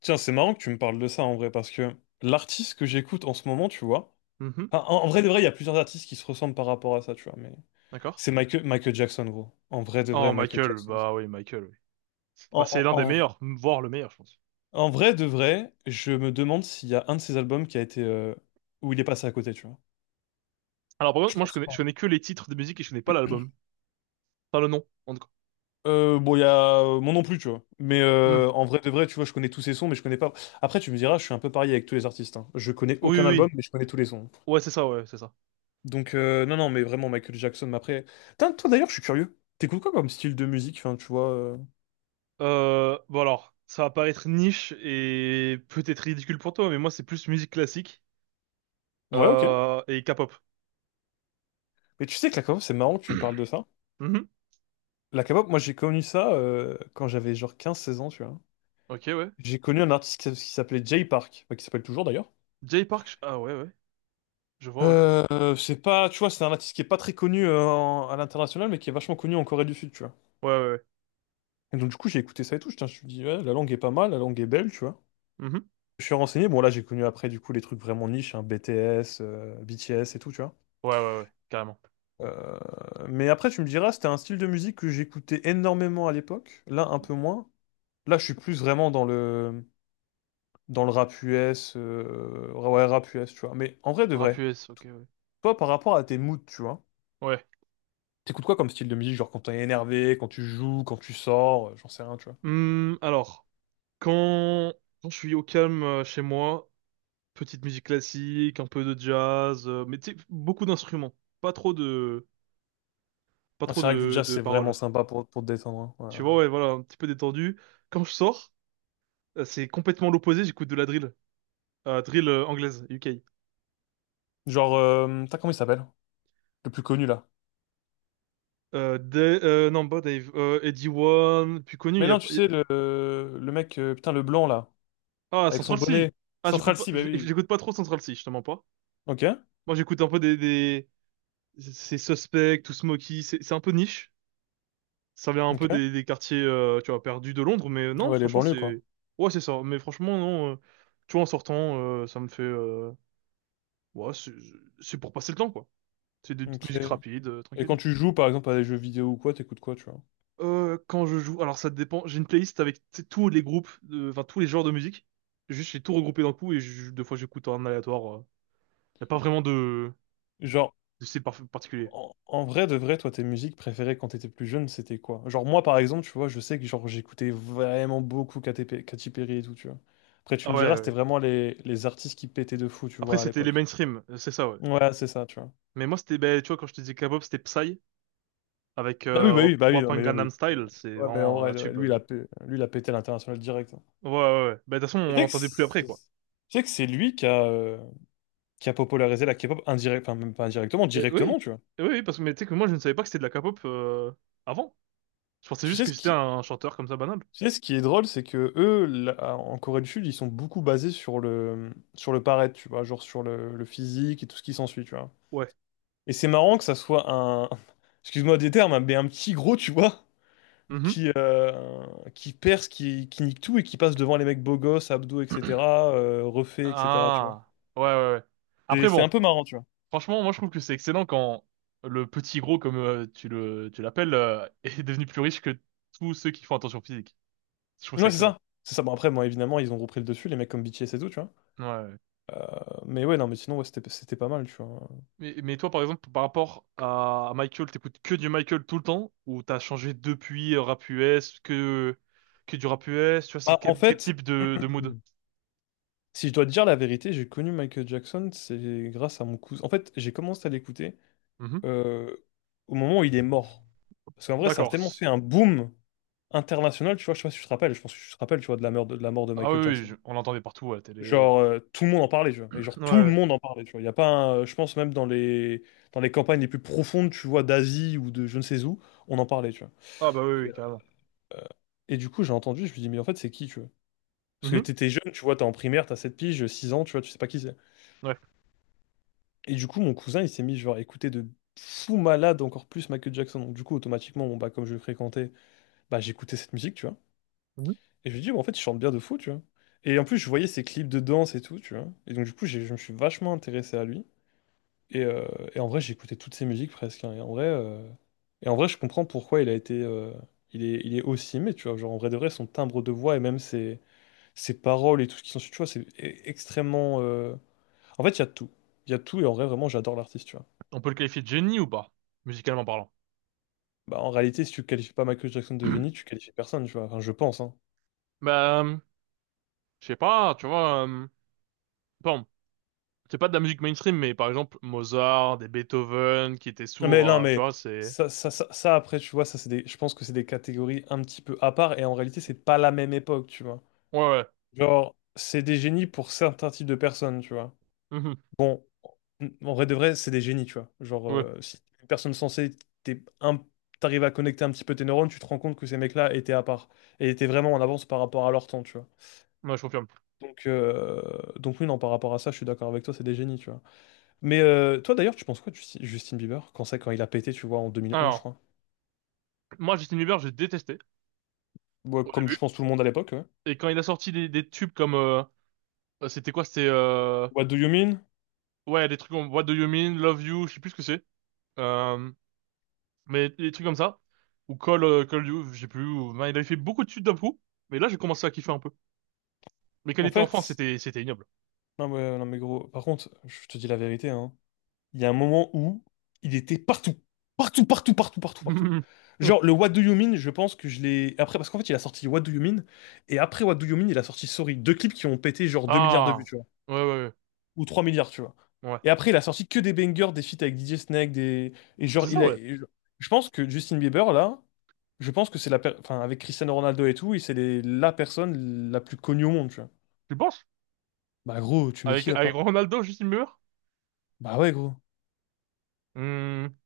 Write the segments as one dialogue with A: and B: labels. A: Tiens, c'est marrant que tu me parles de ça en vrai, parce que l'artiste que j'écoute en ce moment, tu vois,
B: Mhm,
A: enfin, en vrai de vrai, il y a plusieurs artistes qui se ressemblent par rapport à ça, tu vois, mais
B: d'accord.
A: c'est Michael Jackson, gros. En vrai de vrai,
B: Oh,
A: Michael
B: Michael,
A: Jackson.
B: bah oui, Michael, oui. Bah,
A: En,
B: c'est l'un des
A: en,
B: meilleurs, voire le meilleur, je pense.
A: en vrai de vrai, je me demande s'il y a un de ses albums qui a été où il est passé à côté, tu vois.
B: Alors, par contre,
A: Je
B: moi,
A: pense
B: je
A: pas, hein.
B: connais que les titres de musique et je connais pas l'album. Pas le nom, en tout cas.
A: Bon, il y a moi non plus, tu vois. Mais
B: Hmm.
A: en vrai de vrai, tu vois, je connais tous ses sons, mais je connais pas. Après, tu me diras, je suis un peu pareil avec tous les artistes, hein. Je connais
B: Oui,
A: aucun
B: oui,
A: album,
B: oui.
A: mais je connais tous les sons.
B: Ouais, c'est ça, ouais, c'est ça.
A: Donc, non, non, mais vraiment, Michael Jackson, mais après... Putain, toi, d'ailleurs, je suis curieux. T'écoutes quoi comme style de musique, enfin, tu vois...
B: Bon, alors, ça va paraître niche et peut-être ridicule pour toi, mais moi, c'est plus musique classique
A: Ouais, ok.
B: et K-pop.
A: Mais tu sais que la K-pop, c'est marrant que tu me parles de ça.
B: Mhm.
A: La K-pop, moi, j'ai connu ça quand j'avais genre 15 16 ans, tu vois.
B: Ok, ouais.
A: J'ai connu un artiste qui, qui s'appelait Jay Park, enfin, qui s'appelle toujours, d'ailleurs.
B: Ah ouais, ouais. Je vois, ouais.
A: C'est pas... Tu vois, c'est un artiste qui est pas très connu à l'international, mais qui est vachement connu en Corée du Sud, tu vois.
B: Ouais, ouais, ouais.
A: Et donc, du coup, j'ai écouté ça et tout. Je me suis dit, ouais, la langue est pas mal, la langue est belle, tu vois.
B: Mhm.
A: Je suis renseigné. Bon, là, j'ai connu après, du coup, les trucs vraiment niches, hein, BTS et tout, tu vois.
B: Ouais, ouais, ouais, carrément.
A: Euh, mais après, tu me diras, c'était un style de musique que j'écoutais énormément à l'époque. Là, un peu moins. Là, je suis plus vraiment dans dans le rap US. Ouais, rap US, tu vois. Mais en vrai, de
B: Rap
A: vrai,
B: US, ok, ouais.
A: toi, par rapport à tes moods, tu vois,
B: Ouais.
A: t'écoutes quoi comme style de musique? Genre quand t'es énervé, quand tu joues, quand tu sors, j'en sais rien, tu vois.
B: Hmm, alors. Quand, Quand je suis au calme chez moi, petite musique classique, un peu de jazz, mais tu sais, beaucoup d'instruments, pas trop de, pas
A: Ah,
B: trop
A: c'est vrai que du jazz,
B: de
A: c'est vraiment
B: paroles.
A: sympa pour te détendre, hein. Ouais,
B: Tu
A: ouais.
B: vois, ouais, voilà, un petit peu détendu. Quand je sors, c'est complètement l'opposé, j'écoute de la drill. Anglaise, UK.
A: Genre, t'as comment il s'appelle? Le plus connu, là.
B: Non, pas Dave, Eddie One, plus connu,
A: Mais non, tu
B: il y a-
A: sais, le mec, putain, le blanc, là,
B: ah,
A: avec son
B: Central C.
A: bonnet.
B: Ah,
A: Central C, bah oui.
B: j'écoute pas trop Central C, je te mens pas.
A: Ok,
B: Moi, j'écoute un peu c'est Suspect, Too Smoky, c'est un peu niche. Ça vient un peu
A: ok.
B: des quartiers, tu vois, perdus de Londres, mais non,
A: Ouais, les
B: franchement,
A: banlieues, quoi.
B: c'est... Ouais, c'est ça. Mais franchement, non, tu vois, en sortant, ça me fait... Ouais, c'est c'est pour passer le temps, quoi. C'est des petites
A: Ok.
B: musiques rapides,
A: Et quand
B: tranquilles.
A: tu joues, par exemple, à des jeux vidéo ou quoi, t'écoutes quoi, tu vois?
B: Quand je joue... Alors, ça dépend. J'ai une playlist avec tu sais, tous les groupes, de- enfin, tous les genres de musique. Juste, j'ai tout regroupé d'un coup deux fois, j'écoute en aléatoire. Y a pas vraiment
A: Genre,
B: de particulier.
A: en vrai de vrai, toi, tes musiques préférées quand t'étais plus jeune, c'était quoi? Genre, moi, par exemple, tu vois, je sais que genre j'écoutais vraiment beaucoup KTP, Katy Perry et tout, tu vois. Après, tu
B: Ah
A: me
B: ouais,
A: diras, c'était
B: ouais.
A: vraiment les artistes qui pétaient de fou, tu
B: Après,
A: vois, à
B: c'était les
A: l'époque.
B: mainstream, c'est ça, ouais.
A: Ouais, c'est ça, tu vois.
B: Mais moi, c'était... ben, tu vois, quand je te disais K-pop, c'était Psy, avec
A: Bah oui, bah oui, bah oui, non,
B: Wapan
A: mais
B: Gangnam
A: oui, oui.
B: Style, c'est
A: Ouais, mais en
B: vraiment
A: vrai,
B: un
A: de vrai,
B: tube.
A: lui, il a, lui, il a pété à l'international direct, hein.
B: Ouais, ouais, ouais. Bah, de toute façon,
A: Et
B: on
A: Tu sais que
B: l'entendait plus après,
A: c'est
B: quoi.
A: tu sais que c'est lui qui a popularisé la K-pop indirect, enfin, même pas indirectement,
B: Et
A: directement,
B: oui,
A: tu vois.
B: oui, oui, parce que mais tu sais que moi, je ne savais pas que c'était de la K-pop avant. Je pensais
A: Tu
B: juste
A: sais
B: que
A: ce
B: c'était
A: qui,
B: un chanteur comme ça banal.
A: tu sais ce qui est drôle, c'est que eux, là, en Corée du Sud, ils sont beaucoup basés sur sur le paraître, tu vois, genre sur le physique et tout ce qui s'ensuit, tu vois.
B: Ouais.
A: Et c'est marrant que ça soit un, excuse-moi des termes, hein, mais un petit gros, tu vois,
B: Mhm.
A: qui, euh, qui perce, qui nique tout et qui passe devant les mecs beaux gosses, abdos, etc., refait, etc., tu vois.
B: Ah, ouais, ouais, ouais.
A: C'est
B: Après,
A: c'est un
B: bon,
A: peu marrant, tu vois.
B: franchement, moi, je trouve que c'est excellent quand le petit gros, comme tu tu l'appelles, est devenu plus riche que tous ceux qui font attention physique. Je trouve ça
A: Ouais, c'est
B: excellent.
A: ça. C'est ça. Bon, après, bon, évidemment, ils ont repris le dessus, les mecs comme BTS et tout, tu vois.
B: Ouais.
A: Mais ouais, non, mais sinon, ouais, c'était pas mal, tu vois.
B: Mais toi, par exemple, par rapport à Michael, t'écoutes que du Michael tout le temps, ou t'as changé depuis que du rap US, tu vois, c'est
A: Bah, en
B: quel
A: fait.
B: type de mood?
A: Si je dois te dire la vérité, j'ai connu Michael Jackson, c'est grâce à mon cousin. En fait, j'ai commencé à l'écouter
B: Mhm.
A: euh, au moment où il est mort. Parce qu'en vrai, ça a
B: D'accord.
A: tellement fait un boom international, tu vois, je sais pas si tu te rappelles, je pense que tu te rappelles, tu vois, de la mort de la mort de
B: Ah oui,
A: Michael Jackson.
B: on l'entendait partout à la télé.
A: Genre, tout le monde en parlait, tu vois,
B: Ouais,
A: et genre, tout le
B: ouais.
A: monde en parlait, tu vois. Il y a pas je pense même dans dans les campagnes les plus profondes, tu vois, d'Asie ou de je ne sais où, on en parlait, tu vois.
B: Ah bah oui,
A: Et,
B: oui, carrément.
A: et du coup, j'ai entendu, je me dis, mais en fait, c'est qui, tu vois? Parce que
B: Mhm.
A: t'étais jeune, tu vois, t'es en primaire, t'as 7 piges, 6 ans, tu vois, tu sais pas qui c'est.
B: Ouais.
A: Et du coup, mon cousin, il s'est mis genre à écouter de fou malade encore plus Michael Jackson. Donc du coup, automatiquement, bon, bah, comme je le fréquentais, bah, j'écoutais cette musique, tu vois.
B: Mhm.
A: Et je lui dis, bah, en fait, il chante bien de fou, tu vois. Et en plus, je voyais ses clips de danse et tout, tu vois. Et donc du coup, je me suis vachement intéressé à lui. Et, euh, et en vrai, j'écoutais toutes ses musiques presque, hein. Et en vrai, je comprends pourquoi il a été, il est aussi aimé, tu vois. Genre en vrai de vrai, son timbre de voix et même ses paroles et tout ce qui s'ensuit, tu vois, c'est extrêmement. En fait, il y a tout. Il y a tout et en vrai, vraiment, j'adore l'artiste, tu vois.
B: On peut le qualifier de génie ou pas, musicalement parlant?
A: Bah, en réalité, si tu qualifies pas Michael Jackson de génie, tu qualifies personne, tu vois. Enfin, je pense, hein.
B: Bah, je sais pas, tu vois, bon, c'est pas de la musique mainstream, mais par exemple, Mozart, des Beethoven qui étaient
A: Mais
B: sourds,
A: non,
B: tu
A: mais
B: vois, c'est...
A: après, tu vois, ça, c'est des... je pense que c'est des catégories un petit peu à part, et en réalité, c'est pas la même époque, tu vois.
B: Ouais, ouais.
A: Genre, c'est des génies pour certains types de personnes, tu vois.
B: Mhm.
A: Bon, en vrai de vrai, c'est des génies, tu vois. Genre,
B: Ouais,
A: si t'es une personne censée, t'es un... t'arrives à connecter un petit peu tes neurones, tu te rends compte que ces mecs-là étaient à part, et étaient vraiment en avance par rapport à leur temps, tu vois.
B: ouais, je confirme.
A: Donc, euh, donc oui, non, par rapport à ça, je suis d'accord avec toi, c'est des génies, tu vois. Mais toi d'ailleurs, tu penses quoi de Justin Bieber? Quand c'est quand il a pété, tu vois, en 2011, je
B: Alors,
A: crois.
B: moi, Justin Bieber, j'ai détesté
A: Ouais,
B: au
A: comme
B: début.
A: je pense tout le monde à l'époque, ouais.
B: Et quand il a sorti des tubes comme... c'était quoi? C'était...
A: What do you mean?
B: ouais, des trucs comme What Do You Mean, Love You, je sais plus ce que c'est. Euh, mais des trucs comme ça. Ou Call You, je sais plus. Ben, il avait fait beaucoup de tubes d'un coup. Mais là, j'ai commencé à kiffer un peu. Mais quand il
A: En
B: était enfant,
A: fait,
B: c'était ignoble.
A: non mais gros, par contre, je te dis la vérité, hein. Il y a un moment où il était partout. Partout, partout, partout, partout, partout. Genre, le What do you mean, je pense que je l'ai... Après, parce qu'en fait, il a sorti What do you mean, et après What do you mean, il a sorti Sorry. Deux clips qui ont pété genre 2 milliards de vues,
B: Ah!
A: tu vois.
B: Ouais, ouais,
A: Ou 3 milliards, tu vois.
B: ouais. Ouais.
A: Et après, il a sorti que des bangers, des feats avec DJ Snake, des... Et genre,
B: C'est ça,
A: il a...
B: ouais.
A: je pense que Justin Bieber, là... Je pense que c'est la enfin, avec Cristiano Ronaldo et tout, il c'est la personne la plus connue au monde, tu vois.
B: Tu penses?
A: Bah gros, tu mets
B: Avec,
A: qui à
B: avec
A: part?
B: Ronaldo, Justin Bieber?
A: Bah ouais gros.
B: Hmm.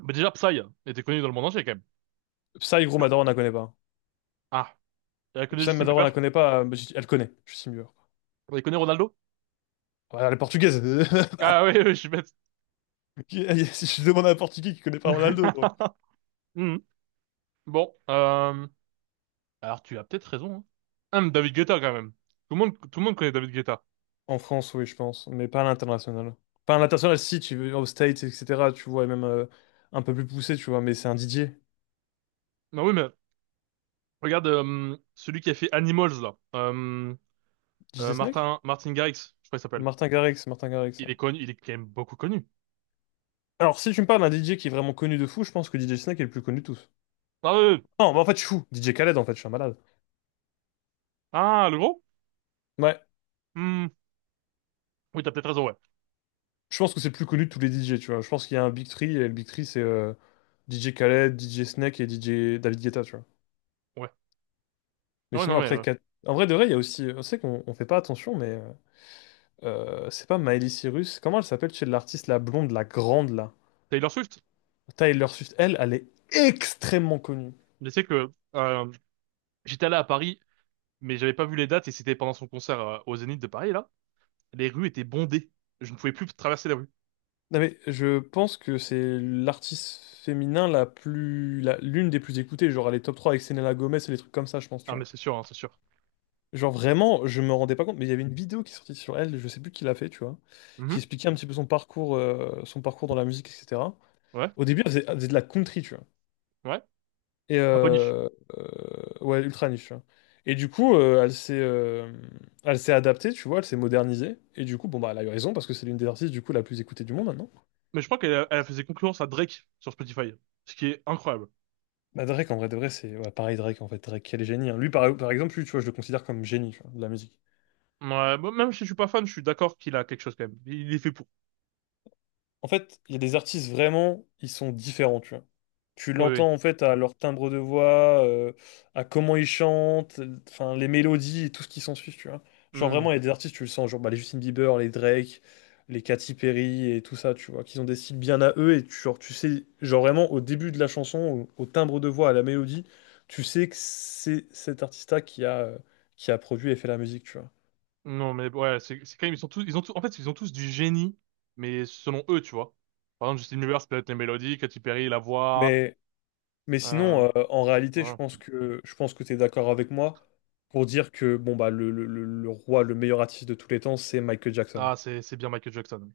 B: Mais déjà, Psy était connu dans le monde entier, quand même.
A: Psy gros, ma on la connaît pas.
B: Ah, elle connaît
A: Psy,
B: Justin
A: ma on la
B: Bieber?
A: connaît pas, elle connaît, Justin Bieber.
B: Elle connaît Ronaldo?
A: Ouais, elle est portugaise.
B: Ah oui, oui, je suis bête.
A: Je demande à un portugais qui connaît pas Ronaldo, gros.
B: Hmm. Bon, alors tu as peut-être raison. Hein. David Guetta quand même. Tout le monde connaît David Guetta.
A: En France, oui, je pense, mais pas à l'international. Pas à l'international, si, tu veux, aux States, etc., tu vois, et même un peu plus poussé, tu vois, mais c'est un Didier.
B: Non oui, mais regarde celui qui a fait Animals là.
A: Didier Snack?
B: Martin Garrix, je crois qu'il s'appelle.
A: Martin Garrix,
B: Il
A: ouais.
B: est connu, il est quand même beaucoup connu.
A: Alors, si tu me parles d'un DJ qui est vraiment connu de fou, je pense que DJ Snack est le plus connu de tous.
B: Ah oui, oui.
A: Non, mais en fait, je suis fou. DJ Khaled, en fait, je suis un malade.
B: Ah le gros?
A: Ouais,
B: Hmm. Oui, t'as peut-être raison, ouais.
A: je pense que c'est le plus connu de tous les DJ, tu vois. Je pense qu'il y a un Big Three, et le Big Three, c'est DJ Khaled, DJ Snake et DJ David Guetta, tu vois.
B: Ouais.
A: Mais
B: Ah Ouais,
A: sinon,
B: non mais
A: après, en vrai de vrai, il y a aussi. On sait qu'on on fait pas attention, mais c'est pas Miley Cyrus. Comment elle s'appelle chez l'artiste, la blonde, la grande, là?
B: Taylor Swift.
A: Tyler Swift, elle, elle est extrêmement connue.
B: Mais c'est que j'étais allé à Paris, mais j'avais pas vu les dates et c'était pendant son concert au Zénith de Paris là. Les rues étaient bondées. Je ne pouvais plus traverser les rues.
A: Non, mais je pense que c'est l'artiste féminin la plus. L'une des plus écoutées. Genre, elle est top 3 avec Selena Gomez et les trucs comme ça, je pense, tu
B: Ah, mais
A: vois.
B: c'est sûr, hein, c'est sûr.
A: Genre vraiment, je me rendais pas compte, mais il y avait une vidéo qui est sortie sur elle, je sais plus qui l'a fait, tu vois, qui
B: Mhm.
A: expliquait un petit peu son parcours dans la musique, etc.
B: Ouais,
A: Au début, elle faisait de la country, tu vois.
B: ouais.
A: Et
B: Un peu niche.
A: euh, ouais, ultra niche, tu vois. Et du coup, elle s'est adaptée, tu vois, elle s'est modernisée. Et du coup, bon, bah, elle a eu raison parce que c'est l'une des artistes, du coup, la plus écoutée du monde maintenant.
B: Mais je crois qu'elle a- elle faisait concurrence à Drake sur Spotify, ce qui est incroyable.
A: Bah, Drake, en vrai, de vrai, c'est ouais, pareil, Drake, en fait. Drake, quel génie, hein. Lui, par exemple, lui, tu vois, je le considère comme génie, tu vois, de la musique.
B: Ouais, bon, même si je suis pas fan, je suis d'accord qu'il a quelque chose quand même. Il est fait pour.
A: En fait, il y a des artistes vraiment, ils sont différents, tu vois. Tu
B: Oui, oui.
A: l'entends en fait à leur timbre de voix, à comment ils chantent, enfin les mélodies et tout ce qui s'ensuit, tu vois. Genre
B: Hmm.
A: vraiment, il y a des artistes, tu le sens, genre bah, les Justin Bieber, les Drake, les Katy Perry et tout ça, tu vois, qu'ils ont des styles bien à eux et tu, genre, tu sais, genre vraiment au début de la chanson, au timbre de voix, à la mélodie, tu sais que c'est cet artiste-là qui a produit et fait la musique, tu vois.
B: Non, mais ouais, c'est quand même ils ont tous en fait ils ont tous du génie, mais selon eux, tu vois. Par exemple, Justin Bieber, c'est peut-être les mélodies, Katy Perry, la voix.
A: Mais Mais sinon,
B: Euh,
A: en réalité,
B: voilà.
A: je pense que tu es d'accord avec moi pour dire que bon bah le roi, le meilleur artiste de tous les temps, c'est Michael Jackson.
B: Ah, c'est bien Michael Jackson.